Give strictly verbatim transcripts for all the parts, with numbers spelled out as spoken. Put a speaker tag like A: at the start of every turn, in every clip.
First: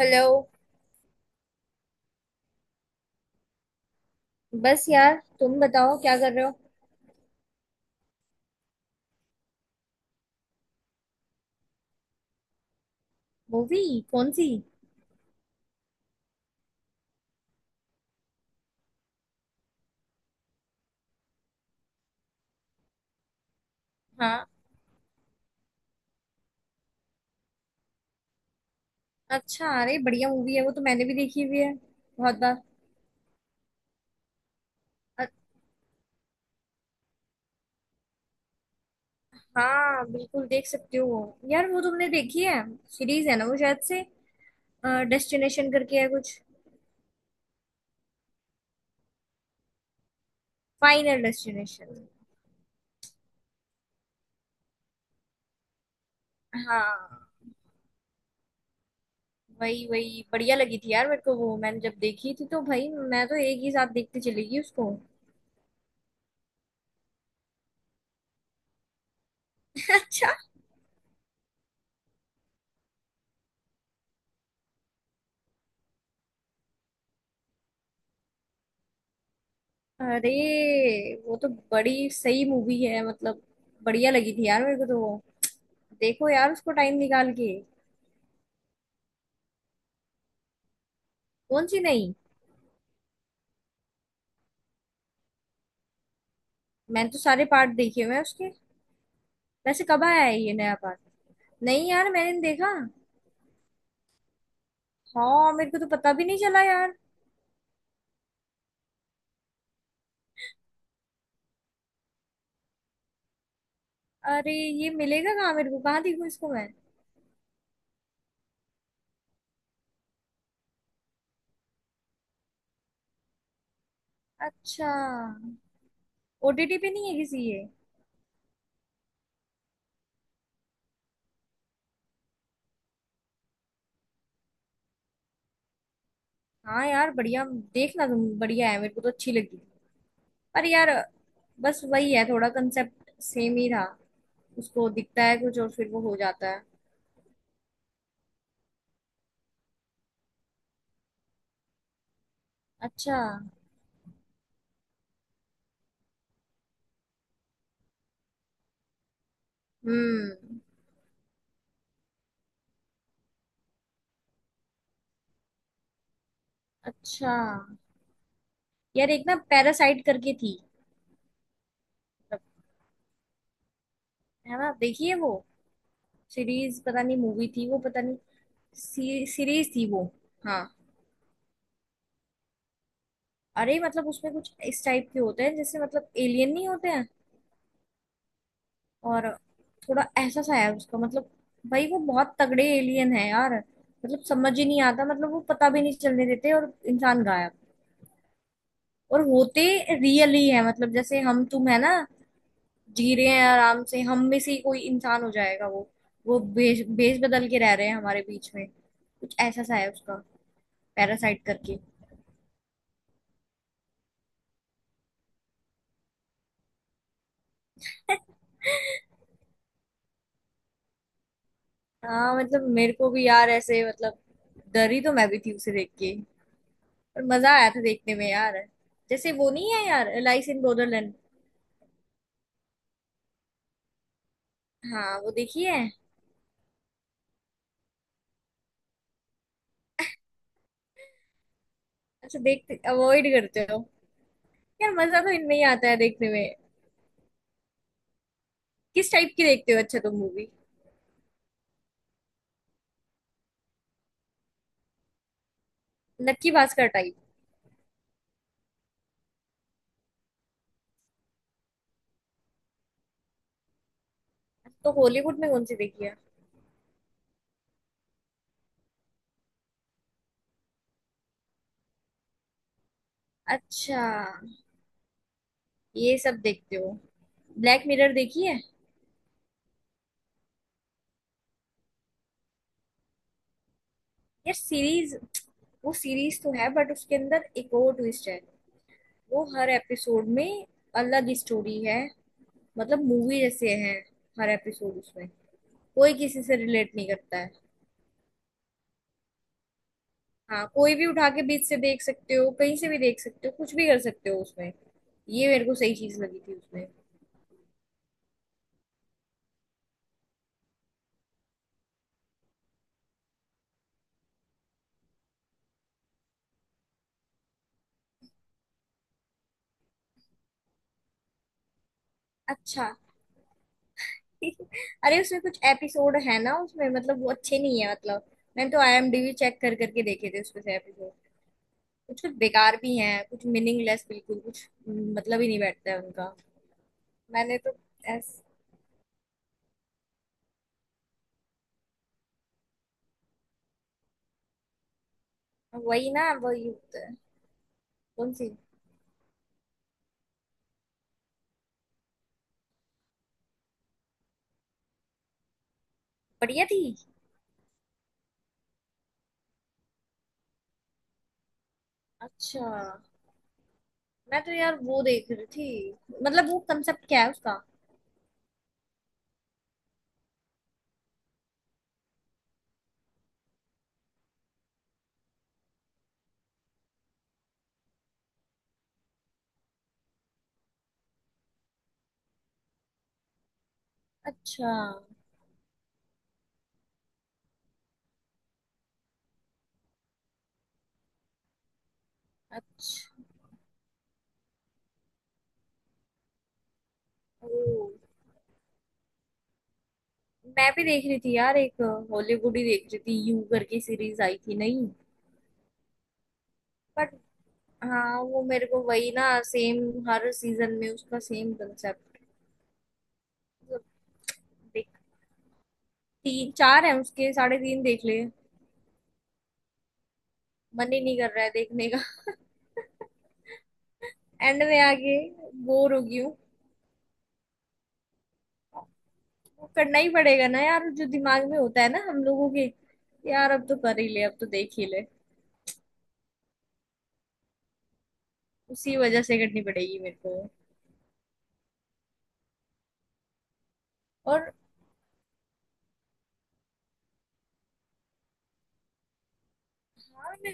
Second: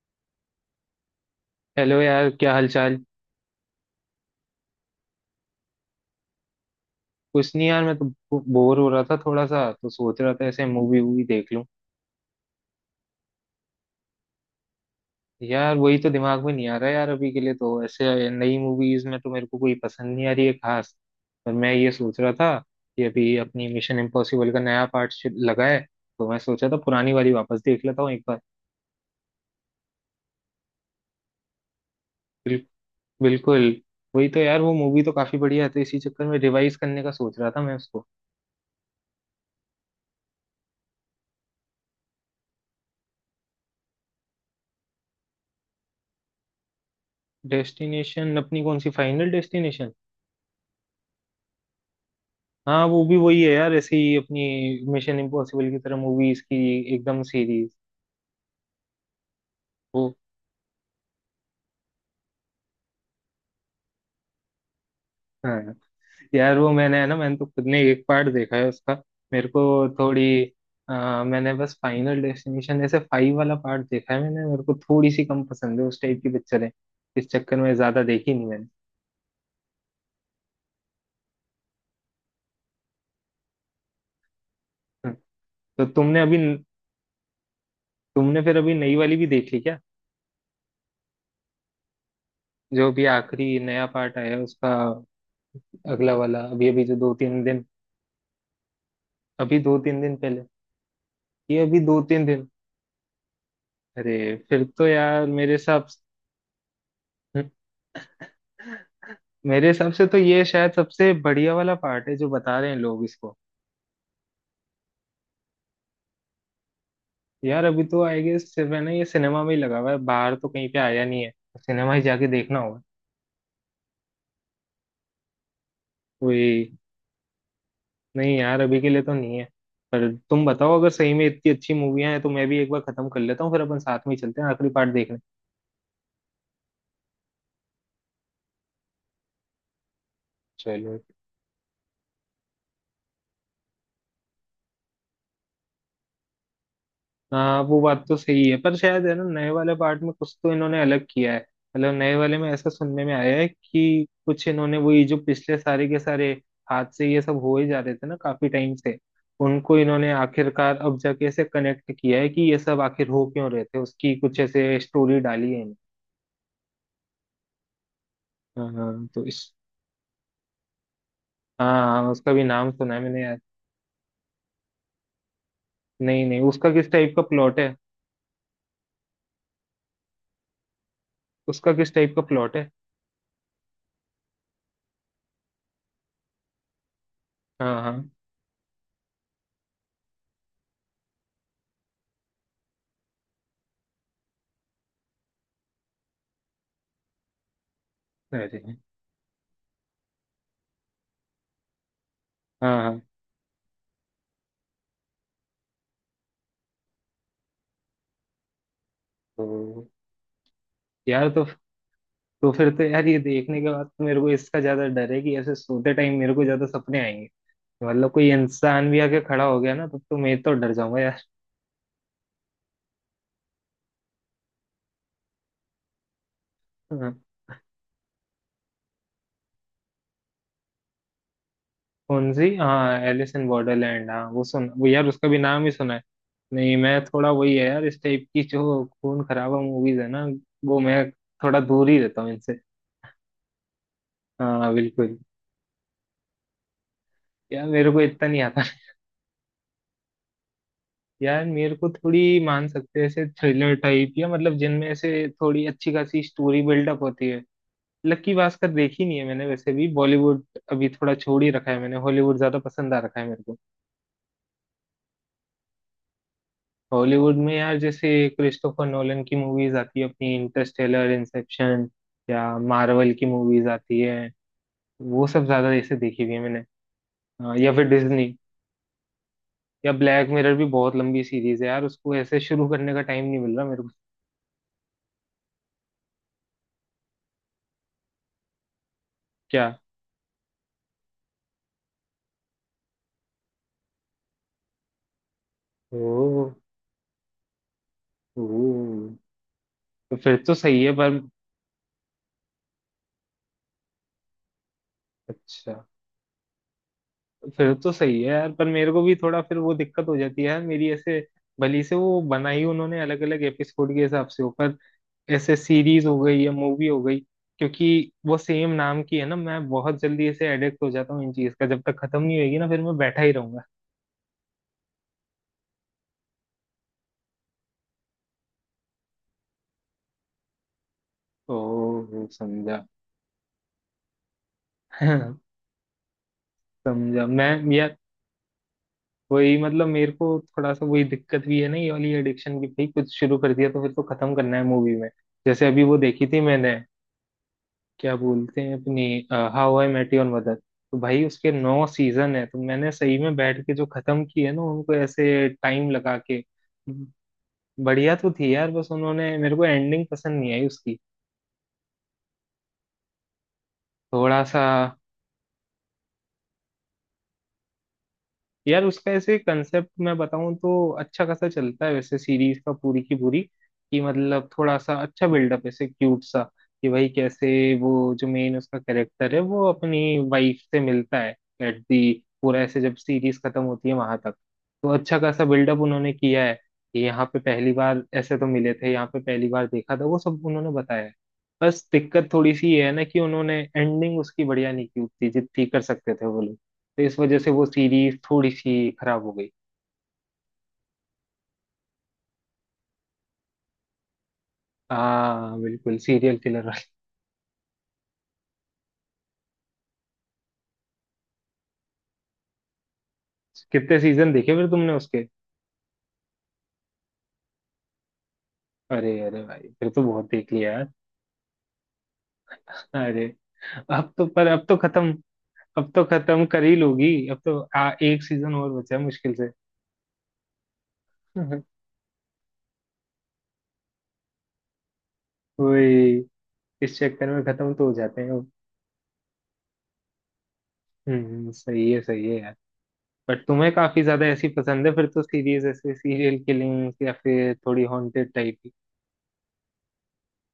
A: Hello.
B: Hello यार, क्या हालचाल।
A: बस यार, तुम बताओ क्या कर रहे हो।
B: कुछ नहीं यार, मैं तो बोर हो रहा था थोड़ा सा, तो सोच रहा था ऐसे मूवी वूवी देख लूं।
A: मूवी? कौन सी?
B: यार वही तो दिमाग में नहीं आ रहा यार, अभी के लिए तो ऐसे नई मूवीज में तो मेरे को कोई पसंद नहीं आ रही है खास। पर मैं ये सोच रहा था कि अभी अपनी मिशन
A: हाँ।
B: इम्पॉसिबल का नया पार्ट लगा है, तो मैं सोचा था पुरानी वाली वापस देख लेता हूँ एक बार।
A: अच्छा, अरे बढ़िया मूवी है, वो तो मैंने भी देखी हुई है, बहुत बार।
B: बिल, बिल्कुल, वही तो यार, वो मूवी तो
A: अ-
B: काफी बढ़िया है, तो इसी चक्कर में रिवाइज करने का सोच रहा था मैं उसको।
A: हाँ, बिल्कुल देख सकते हो यार। वो तुमने देखी है, सीरीज है ना वो शायद से, डेस्टिनेशन करके है कुछ।
B: डेस्टिनेशन अपनी कौन सी, फाइनल डेस्टिनेशन।
A: Final destination.
B: हाँ वो भी वही है यार, ऐसे ही अपनी मिशन इम्पॉसिबल की तरह मूवीज की
A: हाँ,
B: एकदम सीरीज।
A: वही
B: वो
A: वही बढ़िया लगी थी यार मेरे को वो। मैंने जब देखी थी तो भाई मैं तो एक ही साथ देखते चली गई उसको।
B: हाँ, यार वो मैंने है ना, मैंने तो खुद ने एक पार्ट देखा है उसका। मेरे को थोड़ी
A: अच्छा।
B: आ, मैंने बस फाइनल डेस्टिनेशन ऐसे फाइव वाला पार्ट देखा है मैंने, मेरे को थोड़ी सी कम पसंद है, उस टाइप की पिक्चर है। इस चक्कर में ज्यादा देखी नहीं मैंने।
A: अरे वो तो बड़ी सही मूवी है, मतलब बढ़िया लगी थी यार मेरे को तो
B: हाँ,
A: वो।
B: तो तुमने
A: देखो
B: अभी,
A: यार उसको टाइम निकाल के।
B: तुमने फिर अभी नई वाली भी देख ली क्या,
A: कौन सी? नहीं।
B: जो अभी आखिरी नया पार्ट आया है उसका, अगला वाला अभी अभी जो
A: मैंने
B: दो
A: तो
B: तीन
A: सारे
B: दिन,
A: पार्ट देखे हुए हैं उसके।
B: अभी दो
A: वैसे
B: तीन
A: कब
B: दिन
A: आया है
B: पहले,
A: ये नया पार्ट?
B: ये अभी
A: नहीं
B: दो
A: यार,
B: तीन
A: मैंने नहीं
B: दिन।
A: देखा।
B: अरे फिर तो यार मेरे
A: हाँ, मेरे को तो
B: हिसाब
A: पता भी नहीं चला यार।
B: से- मेरे हिसाब से तो ये शायद सबसे बढ़िया वाला पार्ट है, जो बता रहे हैं लोग इसको।
A: अरे ये मिलेगा कहाँ? मेरे को कहाँ देखूँ इसको मैं?
B: यार अभी तो आई गेस मैंने, ये सिनेमा में ही लगा हुआ है, बाहर तो कहीं पे आया नहीं है, सिनेमा ही जाके देखना होगा।
A: अच्छा।
B: कोई
A: ओटीटी पे नहीं है किसी ये?
B: नहीं यार, अभी के लिए तो नहीं है। पर तुम बताओ अगर सही में इतनी अच्छी मूवियां हैं, तो मैं भी एक बार खत्म कर लेता हूँ, फिर अपन साथ में ही चलते हैं आखिरी पार्ट देखने।
A: हाँ यार बढ़िया। देखना तुम, बढ़िया है, मेरे को तो अच्छी लगी। पर यार
B: चलो।
A: बस वही है, थोड़ा कंसेप्ट सेम ही था। उसको दिखता है कुछ और फिर वो हो जाता है।
B: हाँ वो बात तो सही है, पर शायद है ना, नए वाले पार्ट में कुछ तो इन्होंने अलग किया है। मतलब नए वाले में ऐसा सुनने में
A: अच्छा।
B: आया है कि कुछ इन्होंने, वही जो पिछले सारे के सारे हादसे ये सब हो ही जा रहे थे ना काफी टाइम से, उनको इन्होंने
A: हम्म।
B: आखिरकार अब जाके ऐसे कनेक्ट किया है कि ये सब आखिर हो क्यों रहे थे, उसकी कुछ ऐसे स्टोरी डाली है इन्होंने।
A: अच्छा।
B: हाँ हाँ,
A: यार
B: तो
A: एक ना
B: इस,
A: पैरासाइट करके थी।
B: हाँ हाँ, उसका
A: मतलब,
B: भी नाम सुना है मैंने यार।
A: है ना, देखिए वो
B: नहीं नहीं, उसका
A: सीरीज,
B: किस
A: पता
B: टाइप
A: नहीं
B: का
A: मूवी
B: प्लॉट
A: थी
B: है।
A: वो, पता नहीं। सी, सीरीज थी वो। हाँ।
B: उसका किस टाइप का प्लॉट है।
A: अरे मतलब उसमें कुछ इस टाइप के होते हैं, जैसे मतलब एलियन नहीं होते हैं।
B: हाँ हाँ।
A: और थोड़ा ऐसा सा है उसका, मतलब भाई वो बहुत तगड़े एलियन है यार। मतलब समझ ही नहीं आता, मतलब वो पता भी नहीं चलने देते और इंसान गायब।
B: अरे
A: और होते रियली है, मतलब जैसे हम तुम है ना
B: हाँ हाँ।
A: जी रहे हैं आराम से, हम में से ही कोई इंसान हो जाएगा वो। वो भेष भेष बदल के रह रहे हैं हमारे बीच में, कुछ ऐसा सा
B: तो
A: है उसका।
B: यार,
A: पैरासाइट
B: तो
A: करके।
B: तो फिर तो यार ये देखने के बाद तो मेरे को इसका ज्यादा डर है कि ऐसे सोते टाइम मेरे को ज्यादा सपने आएंगे। मतलब कोई इंसान भी आके खड़ा हो गया ना, तब तो मैं तो डर जाऊंगा यार।
A: हाँ मतलब मेरे को भी यार ऐसे, मतलब डरी तो मैं भी थी उसे देख के।
B: हाँ।
A: पर मजा आया था देखने में यार। जैसे वो नहीं है यार, एलाइस इन बॉर्डरलैंड।
B: कौन सी, हाँ एलिस इन बॉर्डरलैंड, हाँ वो सुन, वो यार
A: हाँ
B: उसका
A: वो
B: भी नाम
A: देखी
B: ही
A: है।
B: सुना है। नहीं मैं थोड़ा, वही है यार, इस टाइप की जो खून खराबा मूवीज है ना, वो मैं थोड़ा दूर ही रहता हूँ
A: अच्छा,
B: इनसे।
A: देखते अवॉइड करते हो?
B: हाँ
A: यार
B: बिल्कुल।
A: मजा तो इनमें ही आता है देखने में।
B: यार मेरे को इतना नहीं आता।
A: किस टाइप की देखते हो अच्छा तुम मूवी?
B: यार मेरे को थोड़ी, मान सकते हैं ऐसे थ्रिलर टाइप, या मतलब जिनमें ऐसे थोड़ी अच्छी खासी
A: नक्की
B: स्टोरी
A: भास्कर
B: बिल्डअप
A: टाइप?
B: होती है। लक्की भास्कर देखी नहीं है मैंने, वैसे भी बॉलीवुड अभी थोड़ा छोड़ ही रखा है मैंने, हॉलीवुड ज्यादा पसंद आ रखा है मेरे को।
A: तो हॉलीवुड में कौन सी देखी है?
B: हॉलीवुड में यार, जैसे क्रिस्टोफर नोलन की मूवीज आती है अपनी, इंटरस्टेलर, इंसेप्शन, या मार्वल की मूवीज आती
A: अच्छा।
B: है, वो सब ज्यादा ऐसे
A: ये
B: देखी हुई
A: सब
B: है मैंने।
A: देखते हो?
B: अ, या
A: ब्लैक
B: फिर
A: मिरर
B: डिज्नी,
A: देखी है?
B: या ब्लैक मिरर भी बहुत लंबी सीरीज है यार, उसको ऐसे शुरू करने का टाइम नहीं मिल रहा मेरे को।
A: यार सीरीज, वो सीरीज तो है बट उसके अंदर एक और ट्विस्ट है। वो
B: क्या।
A: हर एपिसोड में अलग ही स्टोरी है। मतलब मूवी जैसे है हर एपिसोड उसमें। कोई किसी
B: ओ,
A: से रिलेट नहीं करता है।
B: ओ, तो फिर तो
A: हाँ,
B: सही है
A: कोई भी
B: पर।
A: उठा के बीच से देख सकते हो, कहीं से भी देख सकते हो, कुछ भी कर सकते हो उसमें। ये मेरे
B: अच्छा,
A: को सही चीज लगी थी उसमें।
B: फिर तो सही है यार, पर मेरे को भी थोड़ा फिर वो दिक्कत हो जाती है यार मेरी, ऐसे भली से वो बनाई उन्होंने अलग अलग एपिसोड के हिसाब से ऊपर, ऐसे सीरीज हो गई या मूवी हो गई, क्योंकि वो सेम नाम की है ना, मैं बहुत जल्दी ऐसे एडिक्ट हो जाता हूँ इन चीज का, जब तक खत्म नहीं होगी ना फिर
A: अच्छा।
B: मैं बैठा ही रहूंगा।
A: अरे उसमें कुछ एपिसोड है ना उसमें, मतलब वो अच्छे नहीं है, मतलब मैंने तो आईएमडीबी चेक कर करके देखे थे उसमें से एपिसोड। कुछ
B: ओ
A: कुछ बेकार
B: समझा।
A: भी हैं, कुछ मीनिंगलेस, बिल्कुल कुछ मतलब ही नहीं बैठता है उनका।
B: समझा मैं।
A: मैंने तो
B: यार
A: ऐस
B: वही मतलब मेरे को थोड़ा सा वही दिक्कत भी है ना, ये वाली एडिक्शन की, भाई कुछ शुरू कर दिया तो फिर तो खत्म करना है मूवी में। जैसे अभी वो
A: वही
B: देखी
A: ना,
B: थी
A: वही
B: मैंने,
A: होता है।
B: क्या
A: कौन सी?
B: बोलते हैं अपनी, How I Met Your Mother, तो भाई उसके नौ सीजन है, तो मैंने सही में बैठ के जो खत्म किए ना उनको, ऐसे टाइम लगा के।
A: बढ़िया थी।
B: बढ़िया तो थी यार, बस उन्होंने मेरे को एंडिंग पसंद नहीं आई उसकी,
A: अच्छा। मैं
B: थोड़ा
A: तो
B: सा।
A: यार वो देख रही थी। मतलब वो कंसेप्ट क्या है उसका?
B: यार उसका ऐसे कंसेप्ट मैं बताऊं तो अच्छा खासा चलता है वैसे सीरीज का, पूरी की पूरी, कि मतलब थोड़ा सा अच्छा बिल्डअप ऐसे क्यूट सा, कि भाई कैसे वो जो मेन उसका कैरेक्टर है, वो अपनी वाइफ से मिलता है एट दी, पूरा ऐसे जब सीरीज खत्म होती है वहां तक।
A: अच्छा।
B: तो अच्छा खासा बिल्डअप उन्होंने किया है कि यहाँ पे पहली बार ऐसे तो मिले थे, यहाँ पे पहली बार देखा था, वो सब उन्होंने बताया है। बस दिक्कत थोड़ी सी ये है ना
A: अच्छा।
B: कि उन्होंने एंडिंग उसकी बढ़िया नहीं की उतनी जितनी कर सकते थे वो लोग, तो इस वजह
A: ओ।
B: से वो सीरीज थोड़ी सी खराब हो गई।
A: मैं भी देख रही थी यार एक, हॉलीवुड ही देख रही थी, यू करके सीरीज आई थी नहीं?
B: हाँ बिल्कुल, सीरियल किलर वाली।
A: बट हाँ, वो मेरे को वही ना सेम, हर सीजन में उसका सेम कंसेप्ट। मतलब
B: कितने सीजन देखे फिर तुमने
A: देख
B: उसके।
A: तीन चार है उसके, साढ़े तीन देख ले।
B: अरे अरे भाई फिर तो बहुत देख लिया यार।
A: मन ही नहीं कर रहा है देखने का।
B: अरे अब तो, पर
A: एंड
B: अब तो
A: में
B: खत्म,
A: आगे
B: अब
A: बोर हो
B: तो
A: गई हूँ।
B: खत्म कर ही लोगी, अब तो आ, एक सीजन और बचा है मुश्किल से।
A: वो करना ही पड़ेगा ना यार, जो दिमाग में होता है ना हम लोगों के। यार अब तो कर ही ले, अब तो देख ही ले।
B: वही, इस चक्कर में खत्म तो हो जाते हैं वो।
A: उसी वजह से करनी पड़ेगी मेरे को।
B: हम्म, सही है सही है यार। बट तुम्हें काफी ज्यादा ऐसी
A: और।
B: पसंद है फिर तो सीरीज, ऐसे सीरियल किलिंग, या फिर थोड़ी हॉन्टेड टाइप की।
A: हाँ, मैं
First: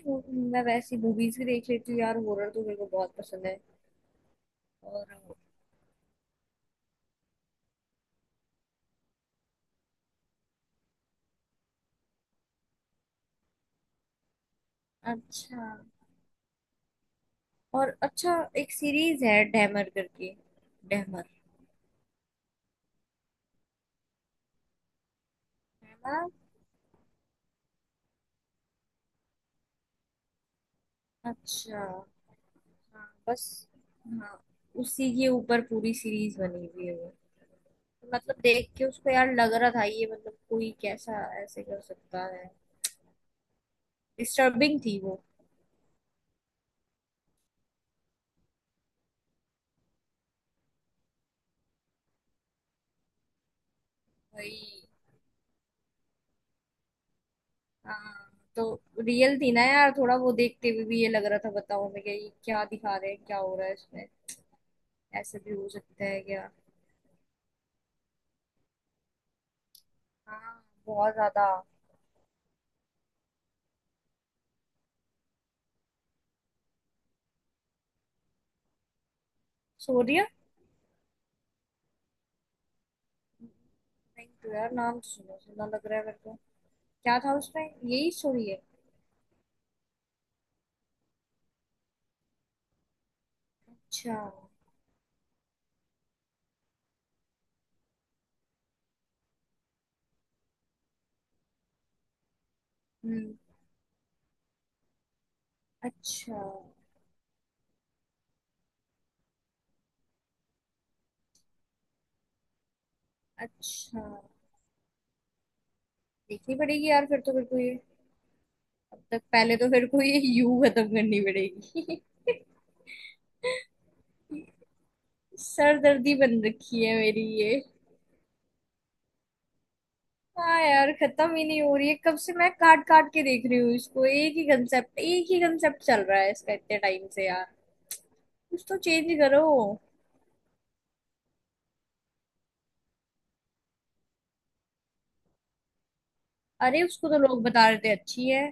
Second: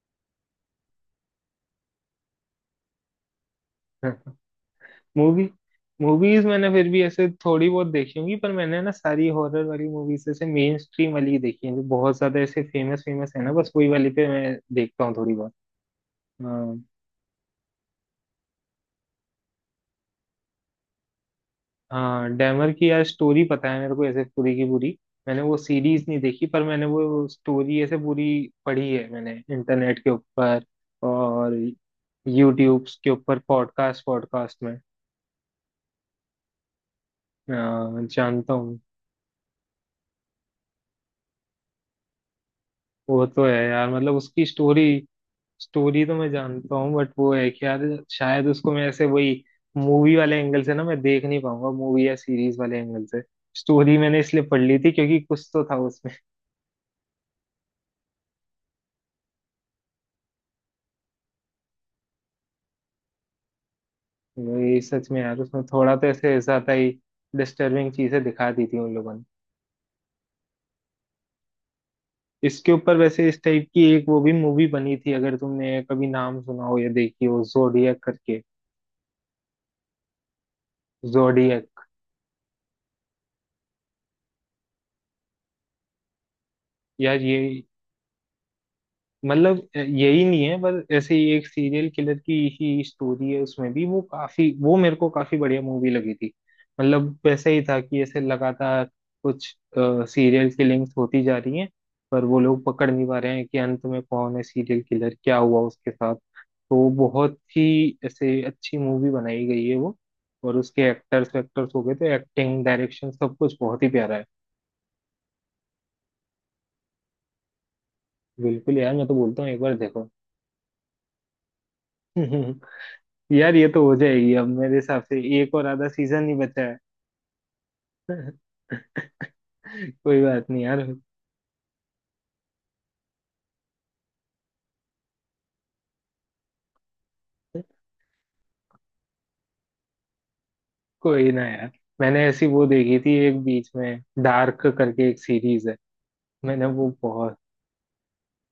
A: मैं वैसी मूवीज भी देख लेती हूँ यार, हॉरर तो मेरे को बहुत पसंद है। और।
B: मूवी, मूवीज मैंने फिर भी ऐसे थोड़ी बहुत देखी होंगी, पर मैंने ना सारी हॉरर वाली मूवीज ऐसे मेन स्ट्रीम वाली ही देखी है, जो बहुत ज्यादा ऐसे फेमस फेमस है ना, बस वही वाली पे मैं देखता हूँ थोड़ी बहुत।
A: अच्छा।
B: हाँ।
A: और अच्छा, एक सीरीज है डैमर करके। डैमर।
B: हाँ डैमर की यार स्टोरी पता है मेरे को ऐसे पूरी की पूरी। मैंने वो सीरीज नहीं
A: डैमर।
B: देखी, पर मैंने वो स्टोरी ऐसे पूरी पढ़ी है मैंने इंटरनेट के ऊपर, और
A: अच्छा।
B: यूट्यूब
A: हाँ
B: के ऊपर
A: बस।
B: पॉडकास्ट
A: हाँ,
B: पॉडकास्ट में।
A: उसी के ऊपर पूरी सीरीज बनी हुई है वो।
B: हाँ,
A: मतलब
B: जानता
A: देख
B: हूँ।
A: के उसको यार लग रहा था, ये मतलब कोई कैसा ऐसे कर सकता है।
B: वो तो है यार, मतलब उसकी
A: डिस्टर्बिंग
B: स्टोरी,
A: थी वो।
B: स्टोरी तो मैं जानता हूँ, बट वो है कि यार शायद उसको मैं ऐसे वही मूवी वाले एंगल से ना मैं देख नहीं पाऊंगा, मूवी या सीरीज वाले एंगल से। स्टोरी मैंने इसलिए पढ़
A: वही।
B: ली थी क्योंकि कुछ तो था उसमें।
A: हाँ। तो रियल थी ना यार, थोड़ा वो देखते हुए भी ये लग रहा था, बताओ मैं क्या, ये क्या दिखा रहे हैं, क्या हो रहा है इसमें।
B: वही सच में यार,
A: ऐसे भी
B: उसमें
A: हो
B: थोड़ा
A: सकता
B: तो
A: है
B: ऐसे
A: क्या?
B: ज्यादा ही डिस्टर्बिंग चीजें दिखा दी थी उन लोगों ने।
A: हाँ, बहुत ज्यादा।
B: इसके ऊपर वैसे इस टाइप की एक वो भी मूवी बनी थी, अगर तुमने कभी नाम सुना हो या देखी हो, जोडियक करके।
A: सोरिया?
B: जोडियक।
A: नहीं तो यार, नाम तो सुना सुना लग रहा है मेरे को। क्या
B: यार
A: था
B: ये,
A: उसमें, यही स्टोरी है?
B: मतलब यही नहीं है, पर ऐसे ही एक सीरियल किलर की ही स्टोरी है उसमें भी, वो
A: अच्छा।
B: काफी, वो मेरे को काफी बढ़िया मूवी लगी थी। मतलब वैसे ही था कि ऐसे लगातार कुछ सीरियल किलिंग्स होती जा रही हैं, पर वो लोग पकड़ नहीं पा
A: हम्म।
B: रहे हैं कि अंत में कौन है सीरियल किलर, क्या हुआ उसके साथ।
A: अच्छा।
B: तो बहुत ही ऐसे अच्छी मूवी बनाई गई है वो। और उसके एक्टर्स वेक्टर्स हो गए, तो एक्टिंग, डायरेक्शन सब कुछ बहुत ही
A: अच्छा,
B: प्यारा है।
A: देखनी पड़ेगी यार फिर तो मेरे को ये।
B: बिल्कुल यार,
A: तब
B: मैं तो
A: तक
B: बोलता हूँ
A: पहले
B: एक
A: तो
B: बार
A: फिर को
B: देखो।
A: ये यू खत्म करनी पड़ेगी।
B: यार ये तो हो जाएगी अब मेरे हिसाब से, एक और आधा
A: सरदर्दी
B: सीजन ही
A: बन
B: बचा
A: रखी है मेरी ये।
B: है। कोई बात
A: हाँ
B: नहीं यार।
A: यार, खत्म ही नहीं हो रही है, कब से मैं काट काट के देख रही हूँ इसको। एक ही कंसेप्ट, एक ही कंसेप्ट चल रहा है इसका इतने टाइम से यार। कुछ तो चेंज करो।
B: कोई ना यार, मैंने ऐसी वो देखी थी एक बीच में, डार्क करके एक सीरीज है, मैंने
A: अरे
B: वो
A: उसको तो
B: बहुत।
A: लोग बता रहे थे अच्छी है।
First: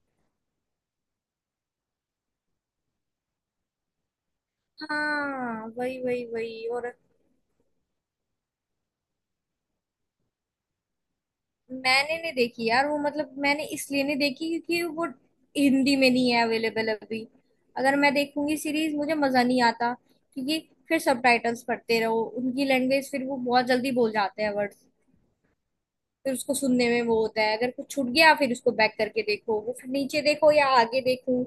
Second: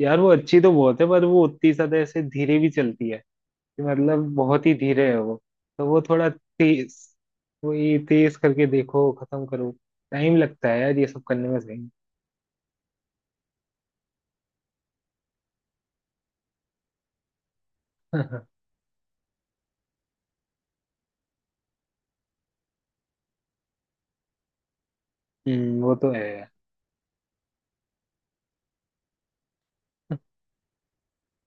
B: यार वो अच्छी तो बहुत है, पर वो उतनी ज्यादा ऐसे धीरे भी चलती है, कि मतलब बहुत ही धीरे है वो।
A: हाँ,
B: तो
A: वही
B: वो
A: वही
B: थोड़ा
A: वही। और
B: तेज, वही तेज करके देखो खत्म करो। टाइम लगता है यार ये सब करने में, सही।
A: मैंने नहीं देखी यार वो, मतलब मैंने इसलिए नहीं देखी क्योंकि वो हिंदी में नहीं है अवेलेबल अभी। अगर मैं देखूंगी सीरीज मुझे मजा नहीं आता, क्योंकि फिर सबटाइटल्स पढ़ते रहो, उनकी लैंग्वेज फिर वो बहुत जल्दी बोल जाते हैं वर्ड्स।
B: हम्म, वो तो है
A: फिर
B: यार।
A: उसको सुनने में वो होता है, अगर कुछ छूट गया फिर उसको बैक करके देखो, वो फिर नीचे देखो या आगे देखो।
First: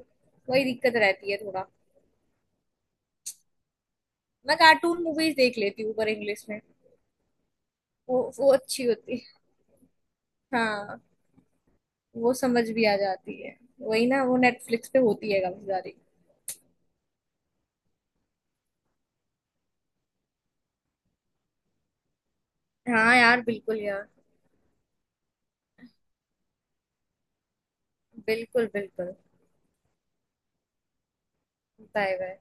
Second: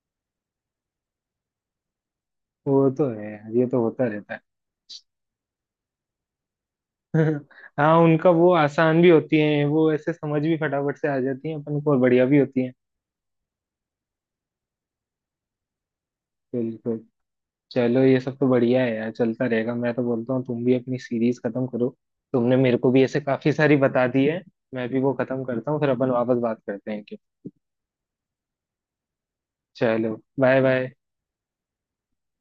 A: वही दिक्कत रहती है थोड़ा।
B: वो तो है यार, ये तो होता रहता है।
A: मैं कार्टून मूवीज देख लेती हूँ पर इंग्लिश में।
B: हाँ
A: वो
B: उनका, वो
A: वो अच्छी
B: आसान भी
A: होती है।
B: होती है, वो ऐसे समझ भी फटाफट
A: हाँ,
B: से आ जाती है अपन को, और बढ़िया
A: वो
B: भी होती
A: समझ
B: है।
A: भी आ जाती है। वही ना, वो नेटफ्लिक्स पे होती है काफी सारी।
B: बिल्कुल। चलो ये सब तो बढ़िया है यार, चलता रहेगा। मैं तो बोलता हूँ तुम भी अपनी सीरीज खत्म करो, तुमने मेरे को भी
A: हाँ
B: ऐसे
A: यार,
B: काफी सारी
A: बिल्कुल
B: बता
A: यार।
B: दी है, मैं भी वो खत्म करता हूँ, फिर अपन वापस बात करते हैं कि।
A: बिल्कुल बिल्कुल।
B: चलो, बाय बाय।
A: Bye bye.